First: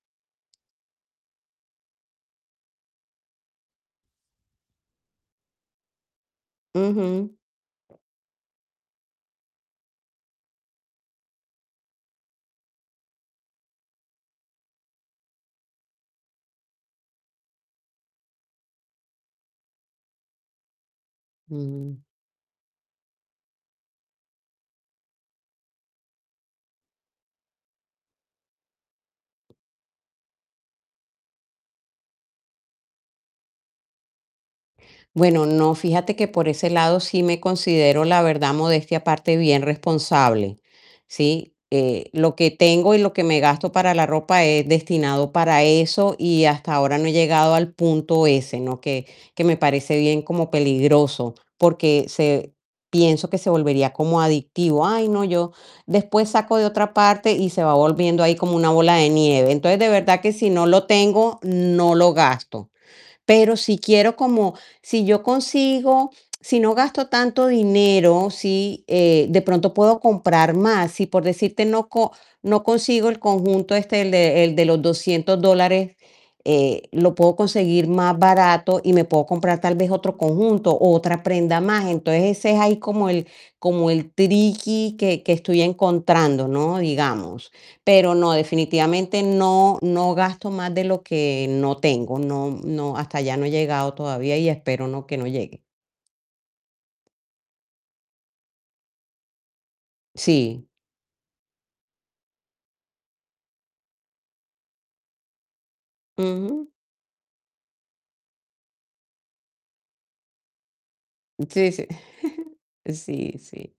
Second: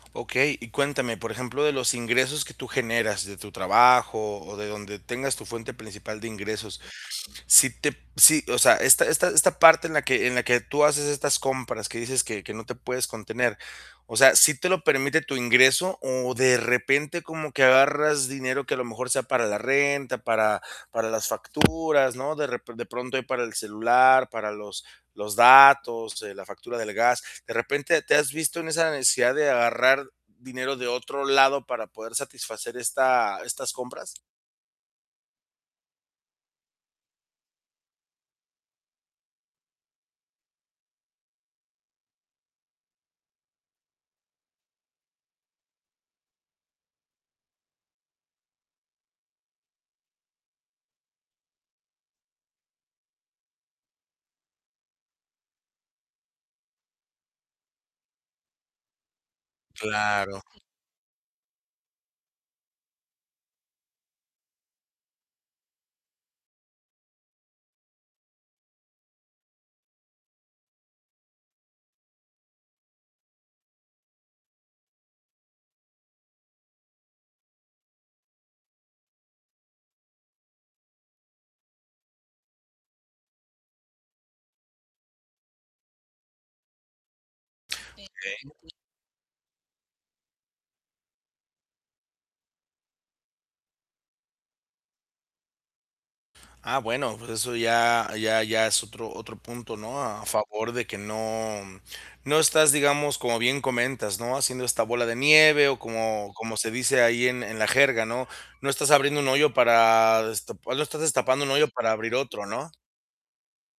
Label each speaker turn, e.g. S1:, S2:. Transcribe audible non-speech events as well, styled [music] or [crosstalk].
S1: Okey. Y cuéntame, por ejemplo, de los ingresos que tú generas de tu trabajo, o de donde tengas tu fuente principal de ingresos,
S2: Ujú.
S1: si te si, o sea, esta esta esta parte en la que en la que tú haces estas compras, que dices que que no te puedes contener, o sea, ¿sí te lo permite tu ingreso, o de repente como que agarras dinero que a lo mejor, sea para la renta, para para las
S2: Mm.
S1: facturas, no, de rep de pronto ahí para el celular, para los los datos, eh, la factura del gas? ¿De repente te has visto en esa necesidad de agarrar dinero de otro lado para poder satisfacer esta estas compras?
S2: Bueno, no, fíjate que, por ese lado sí me considero, la verdad, modestia aparte bien responsable, ¿sí? Eh, lo que tengo y lo que me gasto para la ropa es destinado para eso y, hasta ahora no he llegado al punto ese, ¿no?, que que me parece bien como peligroso, porque se pienso que se volvería como adictivo. Ay, no, yo después saco de otra parte, y se va volviendo ahí como una bola de nieve. Entonces, de verdad que
S1: Claro.
S2: si no lo tengo, no lo gasto, pero si quiero como si yo consigo si no gasto tanto dinero, sí, eh, de pronto puedo comprar más, si, por decirte, no co no consigo el conjunto este, el de el de los $200 dólares, eh, lo puedo conseguir más barato, y me puedo comprar tal vez otro conjunto, o otra prenda más. Entonces, ese es ahí como el como el triqui que que estoy encontrando, ¿no?, digamos. Pero no,
S1: Okey.
S2: definitivamente no no gasto más de lo que no tengo, no no hasta allá no he llegado todavía y, espero no que no llegue.
S1: Ah, bueno, pues eso ya ya ya es otro otro punto, ¿no?, a
S2: Sí.
S1: favor de que no no estás, digamos, como bien comentas, ¿no?, haciendo esta bola de nieve, o como como se
S2: Ujú.
S1: dice ahí en en la jerga, ¿no?, no estás abriendo un hoyo para destap hoy no estás destapando un hoyo
S2: Sí, sí,
S1: para abrir otro,
S2: [chuckles]
S1: ¿no?
S2: sí, sí.